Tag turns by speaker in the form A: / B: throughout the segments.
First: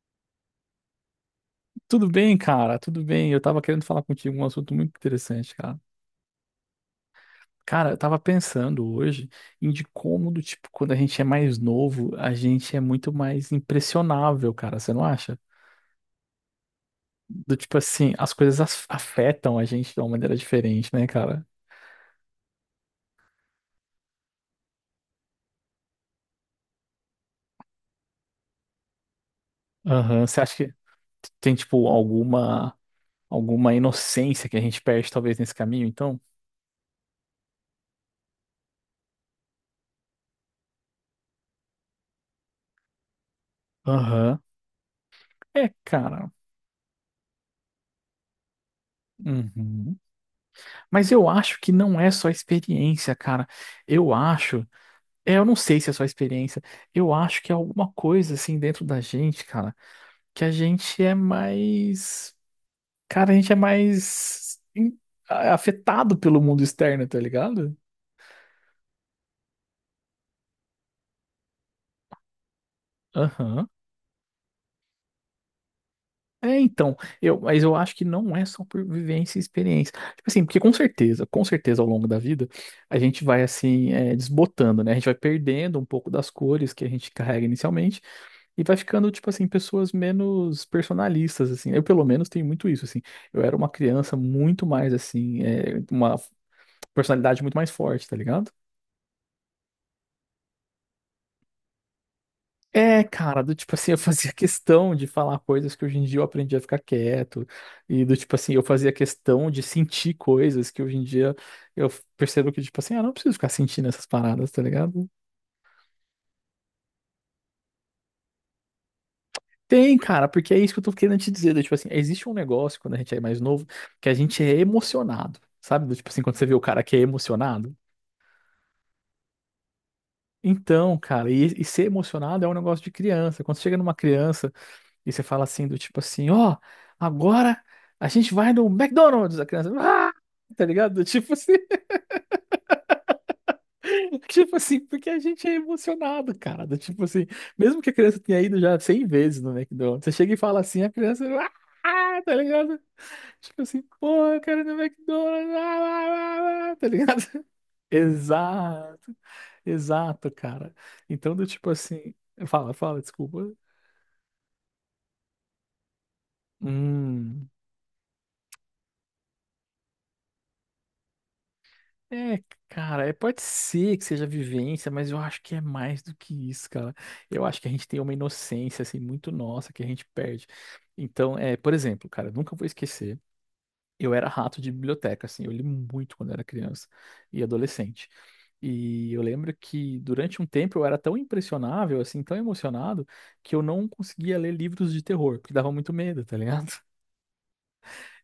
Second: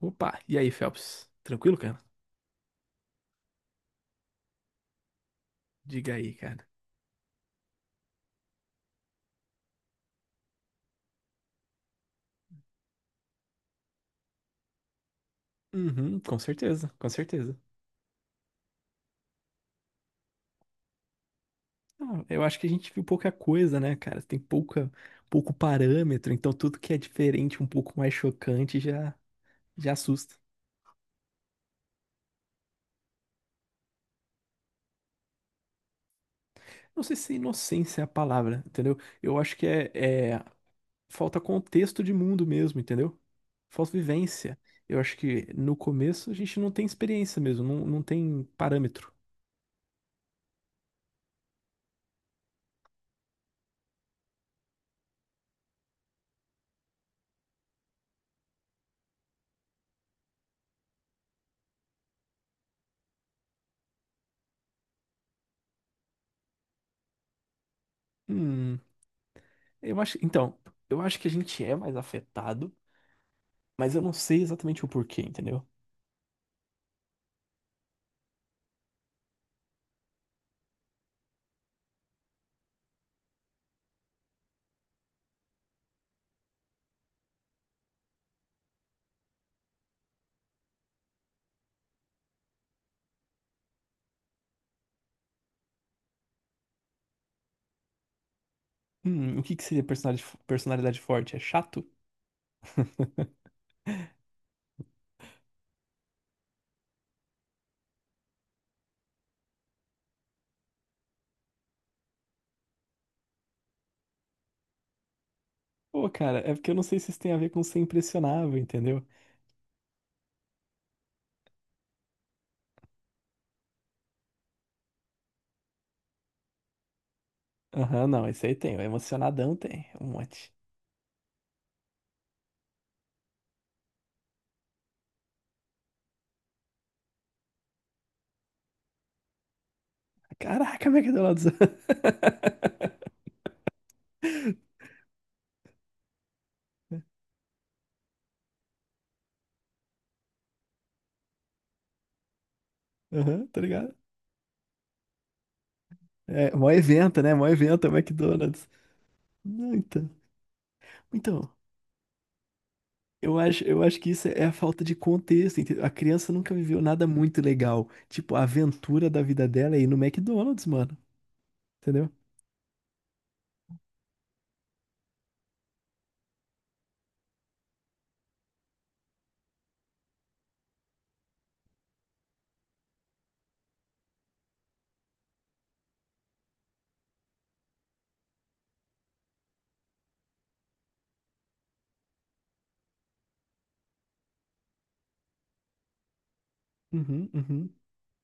A: Opa, e aí, Phelps? Tranquilo, cara?
B: Tudo bem, cara, tudo bem. Eu tava querendo falar contigo um assunto muito interessante, cara.
A: Diga aí, cara.
B: Cara, eu tava pensando hoje de como, do tipo, quando a gente é mais novo, a gente é muito mais impressionável, cara, você não acha?
A: Uhum, com certeza, com
B: Do
A: certeza.
B: tipo assim, as coisas afetam a gente de uma maneira diferente, né, cara?
A: Ah, eu acho que a gente viu pouca coisa, né, cara? Tem pouco parâmetro, então tudo que é diferente, um pouco mais chocante, já
B: Aham.
A: assusta.
B: Você acha que tem, tipo, alguma inocência que a gente perde, talvez, nesse caminho, então?
A: Não sei se inocência é a palavra, entendeu? Eu acho que é falta contexto de mundo mesmo, entendeu? Falta
B: Aham.
A: vivência. Eu acho que
B: É,
A: no
B: cara.
A: começo a gente não tem experiência mesmo, não tem parâmetro.
B: Uhum. Mas eu acho que não é só experiência, cara. Eu acho. É, eu não sei se é só experiência. Eu acho que é alguma coisa assim dentro da gente, cara, que a gente é mais, cara, a gente é mais em- a- afetado pelo mundo externo, tá ligado?
A: Hum, eu acho, então, eu acho que a gente é mais afetado.
B: Aham.
A: Mas eu não sei exatamente o porquê, entendeu?
B: É, então, mas eu acho que não é só por vivência e experiência. Tipo assim, porque com certeza ao longo da vida, a gente vai assim, é, desbotando, né? A gente vai perdendo um pouco das cores que a gente carrega inicialmente. E vai ficando, tipo assim, pessoas menos personalistas, assim. Eu, pelo menos, tenho muito isso, assim. Eu era uma criança muito mais, assim, é, uma personalidade muito mais forte, tá ligado?
A: O que que seria personalidade, personalidade forte? É chato?
B: É, cara, do tipo assim, eu fazia questão de falar coisas que hoje em dia eu aprendi a ficar quieto, e do tipo assim, eu fazia questão de sentir coisas que hoje em dia eu percebo que, tipo assim, ah, não preciso ficar sentindo essas paradas, tá ligado?
A: Pô, cara, é porque eu não sei se isso tem a ver com ser impressionável, entendeu?
B: Tem, cara, porque é isso que eu tô querendo te dizer. Do tipo assim, existe um negócio quando a gente é mais novo que a gente é emocionado, sabe? Do tipo assim, quando você vê o cara que é emocionado.
A: Aham, não, esse aí tem. O emocionadão tem. Um monte.
B: Então, cara, e ser emocionado é um negócio de criança. Quando você chega numa criança e você fala assim, do tipo assim, ó, agora a gente vai no McDonald's, a criança, ah! Tá
A: Caraca,
B: ligado? Do tipo
A: McDonald's.
B: assim, tipo assim, porque a gente é emocionado, cara. Do tipo assim, mesmo que a criança tenha ido já 100 vezes no McDonald's, você chega e fala assim, a criança, ah! Tá ligado?
A: Aham, tá
B: Tipo assim,
A: ligado?
B: porra, eu quero ir no McDonald's, ah,
A: É,
B: ah,
A: mó
B: ah, ah", tá
A: evento,
B: ligado?
A: né? Mó evento é o McDonald's.
B: Exato,
A: Não, então.
B: exato, cara. Então, do
A: Então,
B: tipo assim, fala, fala,
A: eu
B: desculpa.
A: acho, eu acho que isso é a falta de contexto, entendeu? A criança nunca viveu nada muito
B: Hum.
A: legal. Tipo, a aventura da vida dela é ir no McDonald's, mano. Entendeu?
B: É, cara, é, pode ser que seja vivência, mas eu acho que é mais do que isso, cara. Eu acho que a gente tem uma inocência, assim, muito nossa que a gente perde. Então, é, por exemplo, cara, eu nunca vou esquecer. Eu era rato de biblioteca, assim, eu li muito quando era criança e adolescente. E eu lembro que durante um tempo eu era tão impressionável, assim, tão emocionado, que eu não conseguia ler livros de terror, porque dava muito medo, tá ligado?
A: Uhum, uhum.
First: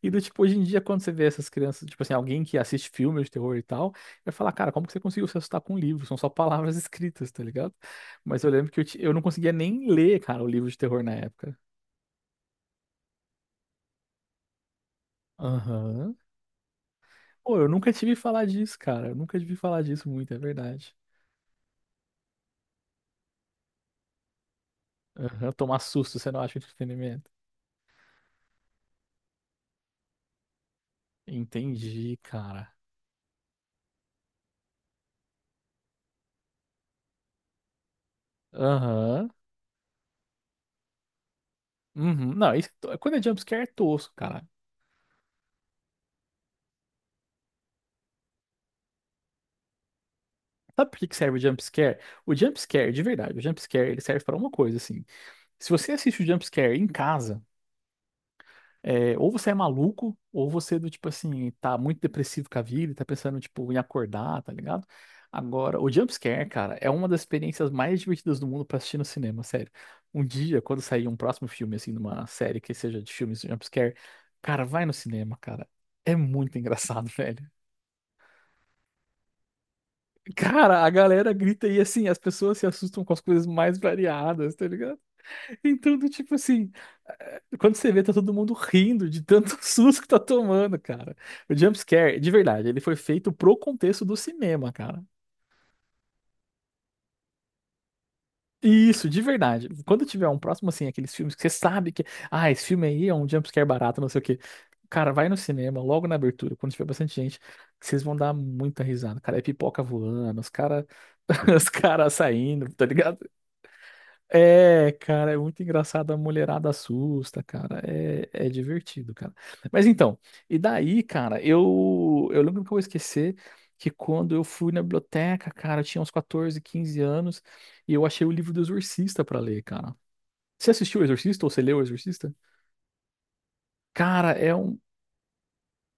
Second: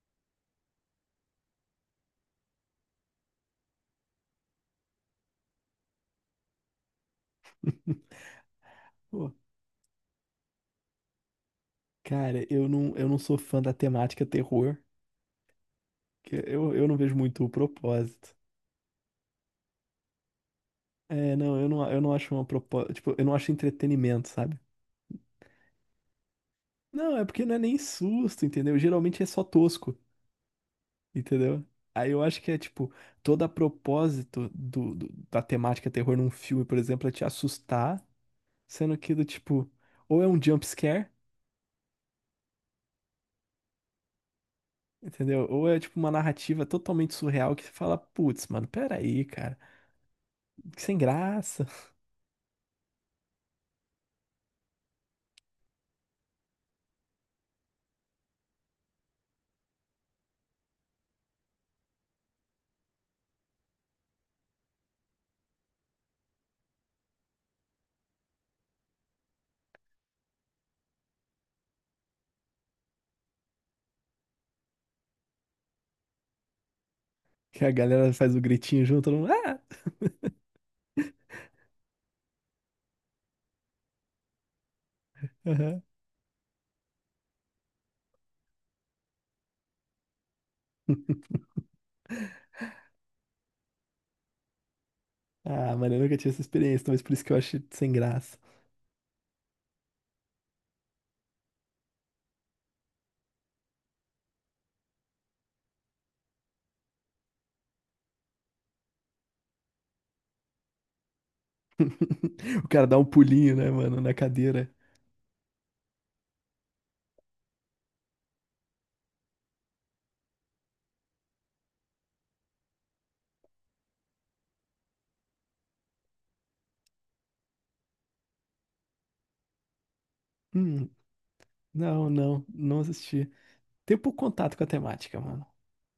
B: E do tipo, hoje em dia, quando você vê essas crianças, tipo assim, alguém que assiste filmes de terror e tal, vai falar, cara, como que você conseguiu se assustar com um livro? São só palavras escritas, tá ligado? Mas eu lembro que eu não
A: Pô,
B: conseguia nem ler, cara, o livro de terror na época.
A: cara, eu não sou fã da temática terror,
B: Aham.
A: que eu não vejo muito o
B: Pô, eu nunca tive
A: propósito.
B: falar disso, cara. Eu nunca tive falar disso muito, é verdade.
A: É, não, eu não acho uma propósito, tipo, eu não acho entretenimento, sabe?
B: Aham, tomar susto, você não acha
A: Não, é
B: entretenimento.
A: porque não é nem susto, entendeu? Geralmente é só tosco, entendeu? Aí
B: Entendi,
A: eu acho que é,
B: cara.
A: tipo, todo a propósito da temática terror num filme, por exemplo, é te assustar, sendo que do
B: Aham.
A: tipo, ou é um jump scare,
B: Uhum. Não, isso, quando é jumpscare é tosco, cara.
A: entendeu? Ou é, tipo, uma narrativa totalmente surreal que você fala, putz, mano, peraí, cara, que
B: Sabe
A: sem
B: por que que serve o
A: graça.
B: jumpscare? O jumpscare, de verdade, o jumpscare ele serve pra uma coisa, assim. Se você assiste o jumpscare em casa, é, ou você é maluco, ou você é do tipo assim, tá muito depressivo com a vida, e tá pensando tipo em acordar, tá ligado? Agora, o jumpscare, cara, é uma das experiências mais divertidas do mundo pra assistir no cinema, sério. Um dia, quando sair um próximo filme, assim, numa série que seja de filmes de jumpscare, cara, vai no cinema, cara. É muito engraçado, velho.
A: Que a galera faz o gritinho junto, todo mundo, ah!
B: Cara, a galera grita e assim, as pessoas se assustam com as coisas mais variadas, tá.
A: Aham.
B: Então, do tipo assim, quando você vê, tá todo mundo rindo de tanto susto que tá tomando, cara. O jumpscare, de verdade, ele foi feito pro contexto do cinema, cara.
A: Ah, mano, eu nunca tive essa experiência, talvez por isso que eu acho sem graça.
B: Isso, de verdade. Quando tiver um próximo, assim, aqueles filmes que você sabe que, ah, esse filme aí é um jumpscare barato, não sei o quê. Cara, vai no cinema, logo na abertura, quando tiver bastante gente, que vocês vão dar muita risada. Cara, é pipoca voando, os cara, os caras
A: O
B: saindo, tá
A: cara dá um
B: ligado?
A: pulinho, né, mano, na cadeira.
B: É, cara, é muito engraçado. A mulherada assusta, cara. É divertido, cara. Mas então, e daí, cara, eu lembro que eu vou esquecer que quando eu fui na biblioteca, cara, eu tinha uns 14, 15 anos e eu achei o livro do Exorcista pra ler, cara. Você
A: Hum,
B: assistiu o Exorcista ou você leu o
A: não,
B: Exorcista?
A: não, não assisti. Tem pouco
B: Cara, é
A: contato com a
B: um.
A: temática, mano.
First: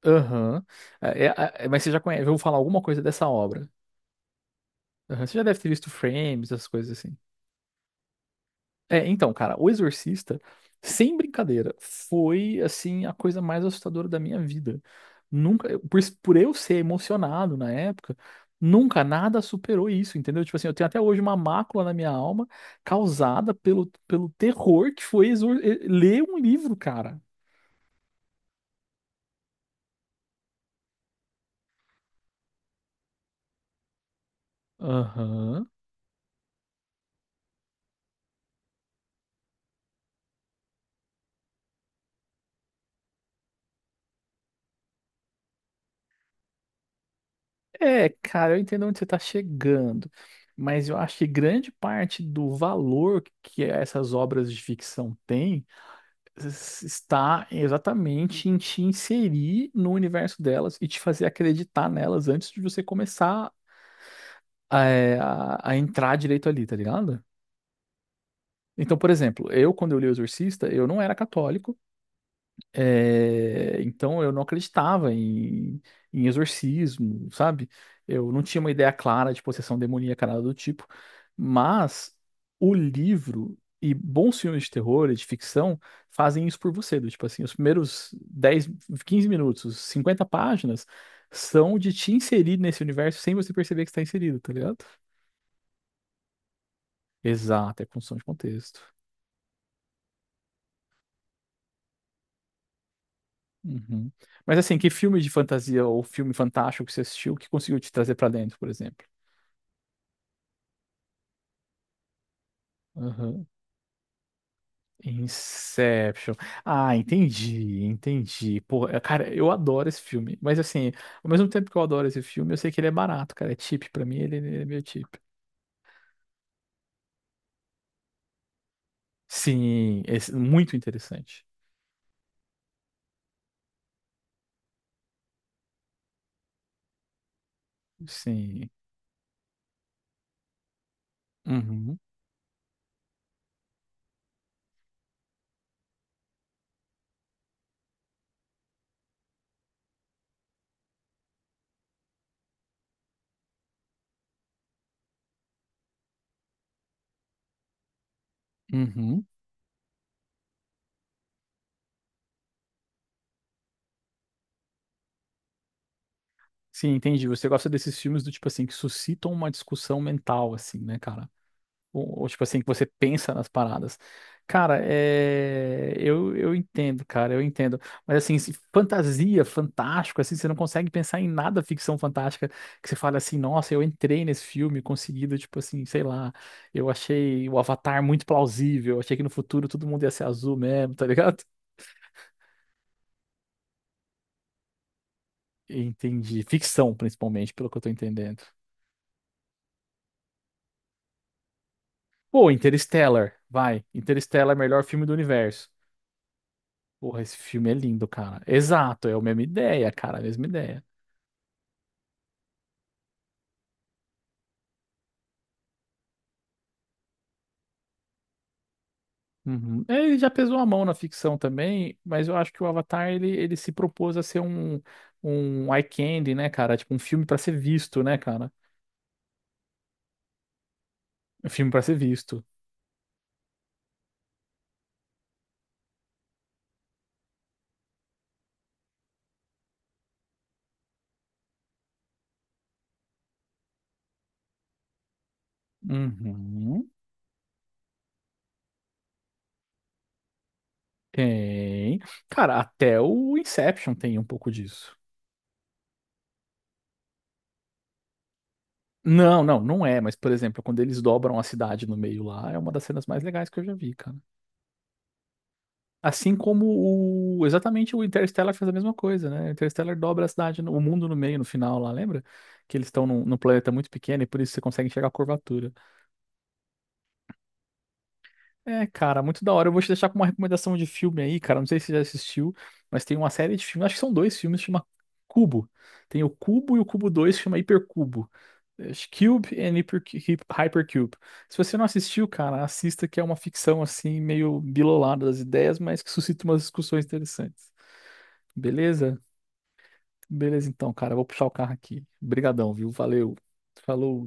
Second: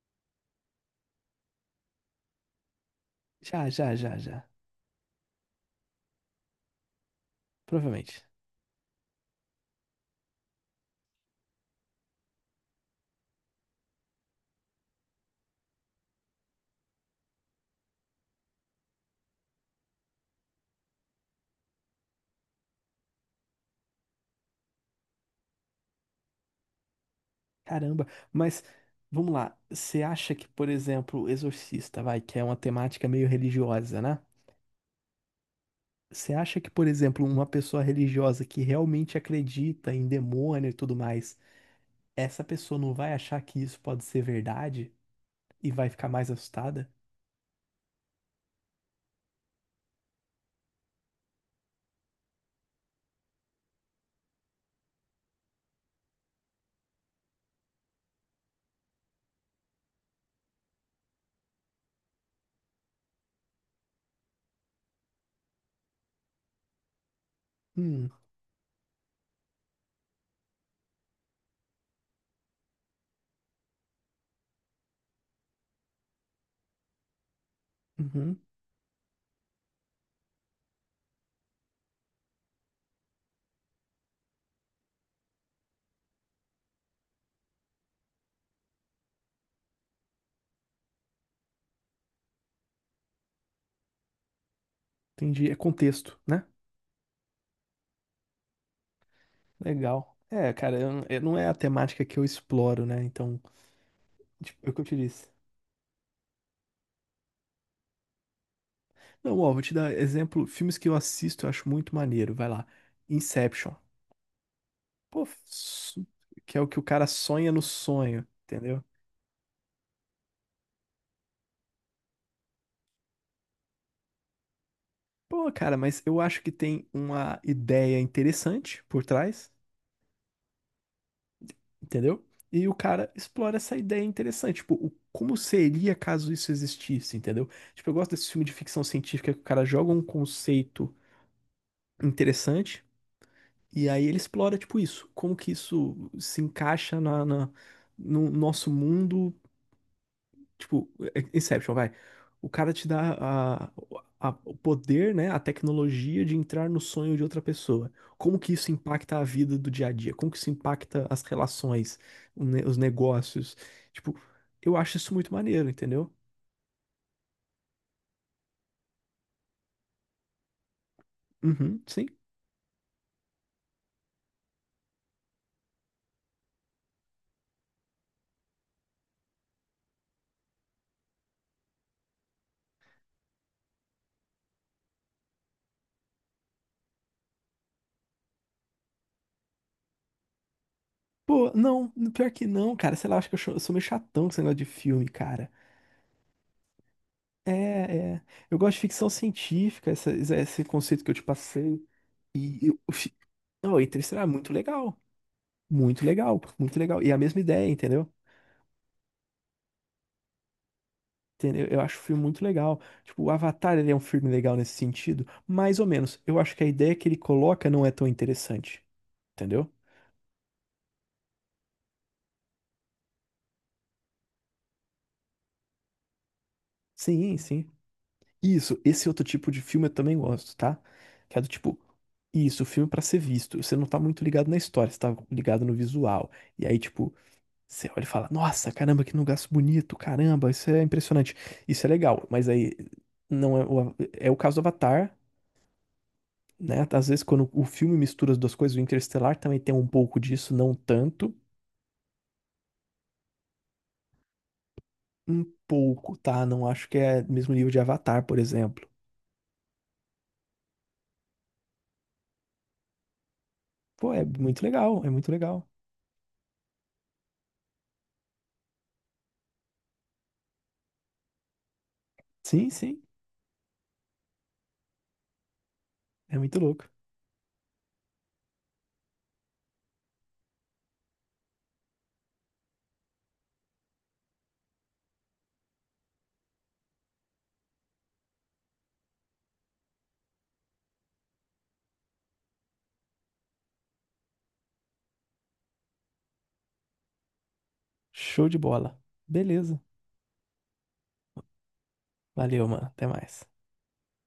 B: Aham. É, é- mas você já conhece, eu vou falar alguma coisa dessa
A: Já,
B: obra.
A: já, já, já.
B: Aham. Você já deve ter visto frames, essas coisas assim.
A: Provavelmente.
B: É, então, cara, o Exorcista, sem brincadeira, foi assim a coisa mais assustadora da minha vida. Nunca, por eu ser emocionado na época, nunca nada superou isso, entendeu? Tipo assim, eu tenho até hoje uma mácula na minha alma causada pelo terror que foi ler um livro, cara.
A: Caramba, mas vamos lá. Você acha que, por exemplo, Exorcista, vai, que é uma temática meio religiosa, né?
B: Aham.
A: Você acha que, por exemplo, uma pessoa religiosa que realmente acredita em demônio e tudo mais, essa pessoa não vai achar que isso pode ser verdade e vai ficar mais assustada?
B: É, cara, eu entendo onde você está chegando, mas eu acho que grande parte do valor que essas obras de ficção têm está exatamente em te inserir no universo delas e te fazer acreditar nelas antes de você começar a entrar direito ali, tá ligado?
A: Hum,
B: Então, por exemplo, eu, quando eu li o Exorcista, eu não era católico. É, então eu não acreditava em exorcismo, sabe? Eu
A: uhum,
B: não tinha uma ideia clara de possessão demoníaca, nada do tipo. Mas o livro e bons filmes de terror e de ficção fazem isso por você. Do tipo assim, os primeiros 10, 15 minutos, os 50 páginas, são de te inserir nesse universo sem você perceber que está inserido, tá ligado?
A: entendi. É contexto, né?
B: Exato, é construção de contexto.
A: Legal. É, cara, não é a temática que eu exploro, né? Então,
B: Uhum.
A: tipo,
B: Mas
A: é o
B: assim,
A: que eu
B: que
A: te
B: filme
A: disse.
B: de fantasia ou filme fantástico que você assistiu que conseguiu te trazer pra dentro, por exemplo?
A: Não, ó, vou te dar exemplo. Filmes que eu assisto, eu acho muito maneiro. Vai lá.
B: Uhum.
A: Inception. Pô,
B: Inception.
A: que é o que o
B: Ah,
A: cara sonha no
B: entendi,
A: sonho,
B: entendi.
A: entendeu?
B: Pô, é, cara, eu adoro esse filme. Mas assim, ao mesmo tempo que eu adoro esse filme, eu sei que ele é barato, cara. É cheap pra mim, ele é meio cheap.
A: Pô, cara, mas eu acho que tem uma ideia interessante por trás.
B: Sim, esse- muito interessante.
A: Entendeu? E o cara explora essa ideia interessante, tipo, o, como seria caso isso existisse, entendeu? Tipo, eu gosto desse filme de
B: Sim.
A: ficção científica que o cara joga um conceito
B: Uhum,
A: interessante e aí ele explora, tipo, isso, como que isso se encaixa no nosso mundo. Tipo, Inception, vai. O cara te dá a- o poder, né, a tecnologia de entrar no sonho de outra pessoa. Como que isso impacta a
B: uhum.
A: vida do dia a dia? Como que isso impacta as relações, os negócios? Tipo, eu acho isso muito maneiro, entendeu?
B: Sim, entendi. Você gosta desses filmes do tipo assim, que suscitam uma discussão mental, assim, né, cara?
A: Uhum, sim.
B: Ou, tipo assim, que você pensa nas paradas. Cara, é... eu entendo, cara, eu entendo. Mas assim, fantasia, fantástico, assim, você não consegue pensar em nada ficção fantástica que você fala assim, nossa, eu entrei nesse filme conseguido, tipo assim, sei lá, eu achei o Avatar muito plausível, eu achei que no futuro todo mundo ia ser azul mesmo, tá ligado?
A: Pô, não, pior que não, cara. Sei lá, acho que eu sou meio chatão com esse negócio de filme, cara.
B: Entendi. Ficção,
A: É,
B: principalmente, pelo que eu tô
A: é.
B: entendendo.
A: Eu gosto de ficção científica, esse conceito que eu te passei.
B: Pô,
A: E
B: Interstellar,
A: não, e
B: vai.
A: Interestelar é muito
B: Interstellar é o melhor
A: legal.
B: filme do universo.
A: Muito legal, muito legal. E a
B: Porra, esse
A: mesma ideia,
B: filme é lindo,
A: entendeu?
B: cara. Exato, é a mesma ideia, cara, a mesma ideia.
A: Entendeu? Eu acho o filme muito legal. Tipo, o Avatar, ele é um filme legal nesse sentido, mais ou menos. Eu acho que a ideia que ele coloca não é tão interessante, entendeu?
B: Uhum. É, ele já pesou a mão na ficção também, mas eu acho que o Avatar ele, ele se propôs a ser um eye candy, né, cara? Tipo, um filme
A: Sim,
B: pra ser
A: sim.
B: visto, né, cara?
A: Isso, esse outro tipo de filme eu também gosto, tá? Que é do
B: Um filme
A: tipo,
B: pra ser visto.
A: isso, filme pra ser visto. Você não tá muito ligado na história, você tá ligado no visual. E aí, tipo, você olha e fala: "Nossa, caramba, que lugar bonito, caramba, isso é impressionante". Isso é legal, mas aí não é o, é o caso do Avatar, né?
B: Uhum.
A: Às vezes quando o filme mistura as duas coisas, o Interestelar também tem um pouco disso, não tanto,
B: Tem. Cara, até o Inception tem um pouco disso.
A: um pouco, tá? Não acho que é mesmo nível de Avatar, por exemplo.
B: Não, não, não é, mas por exemplo, quando eles dobram a cidade no meio lá, é uma das cenas mais legais que eu já vi,
A: Pô,
B: cara.
A: é muito legal, é muito legal.
B: Assim como exatamente o Interstellar faz a mesma coisa, né? O Interstellar dobra a cidade, o mundo no meio, no final lá, lembra?
A: Sim,
B: Que eles
A: sim,
B: estão num planeta muito pequeno e por isso você consegue enxergar a curvatura.
A: é muito louco.
B: É, cara, muito da hora. Eu vou te deixar com uma recomendação de filme aí, cara. Não sei se você já assistiu, mas tem uma série de filmes, acho que são dois filmes, chama Cubo. Tem o Cubo e o Cubo 2 chama Hipercubo. Acho que Cube and Hypercube. Se você não assistiu, cara, assista que é uma ficção assim, meio bilolada das ideias, mas que suscita umas discussões interessantes.
A: Show de bola.
B: Beleza?
A: Beleza.
B: Beleza então, cara. Eu vou puxar o carro aqui.
A: Valeu,
B: Obrigadão,
A: mano.
B: viu?
A: Até
B: Valeu.
A: mais.
B: Falou.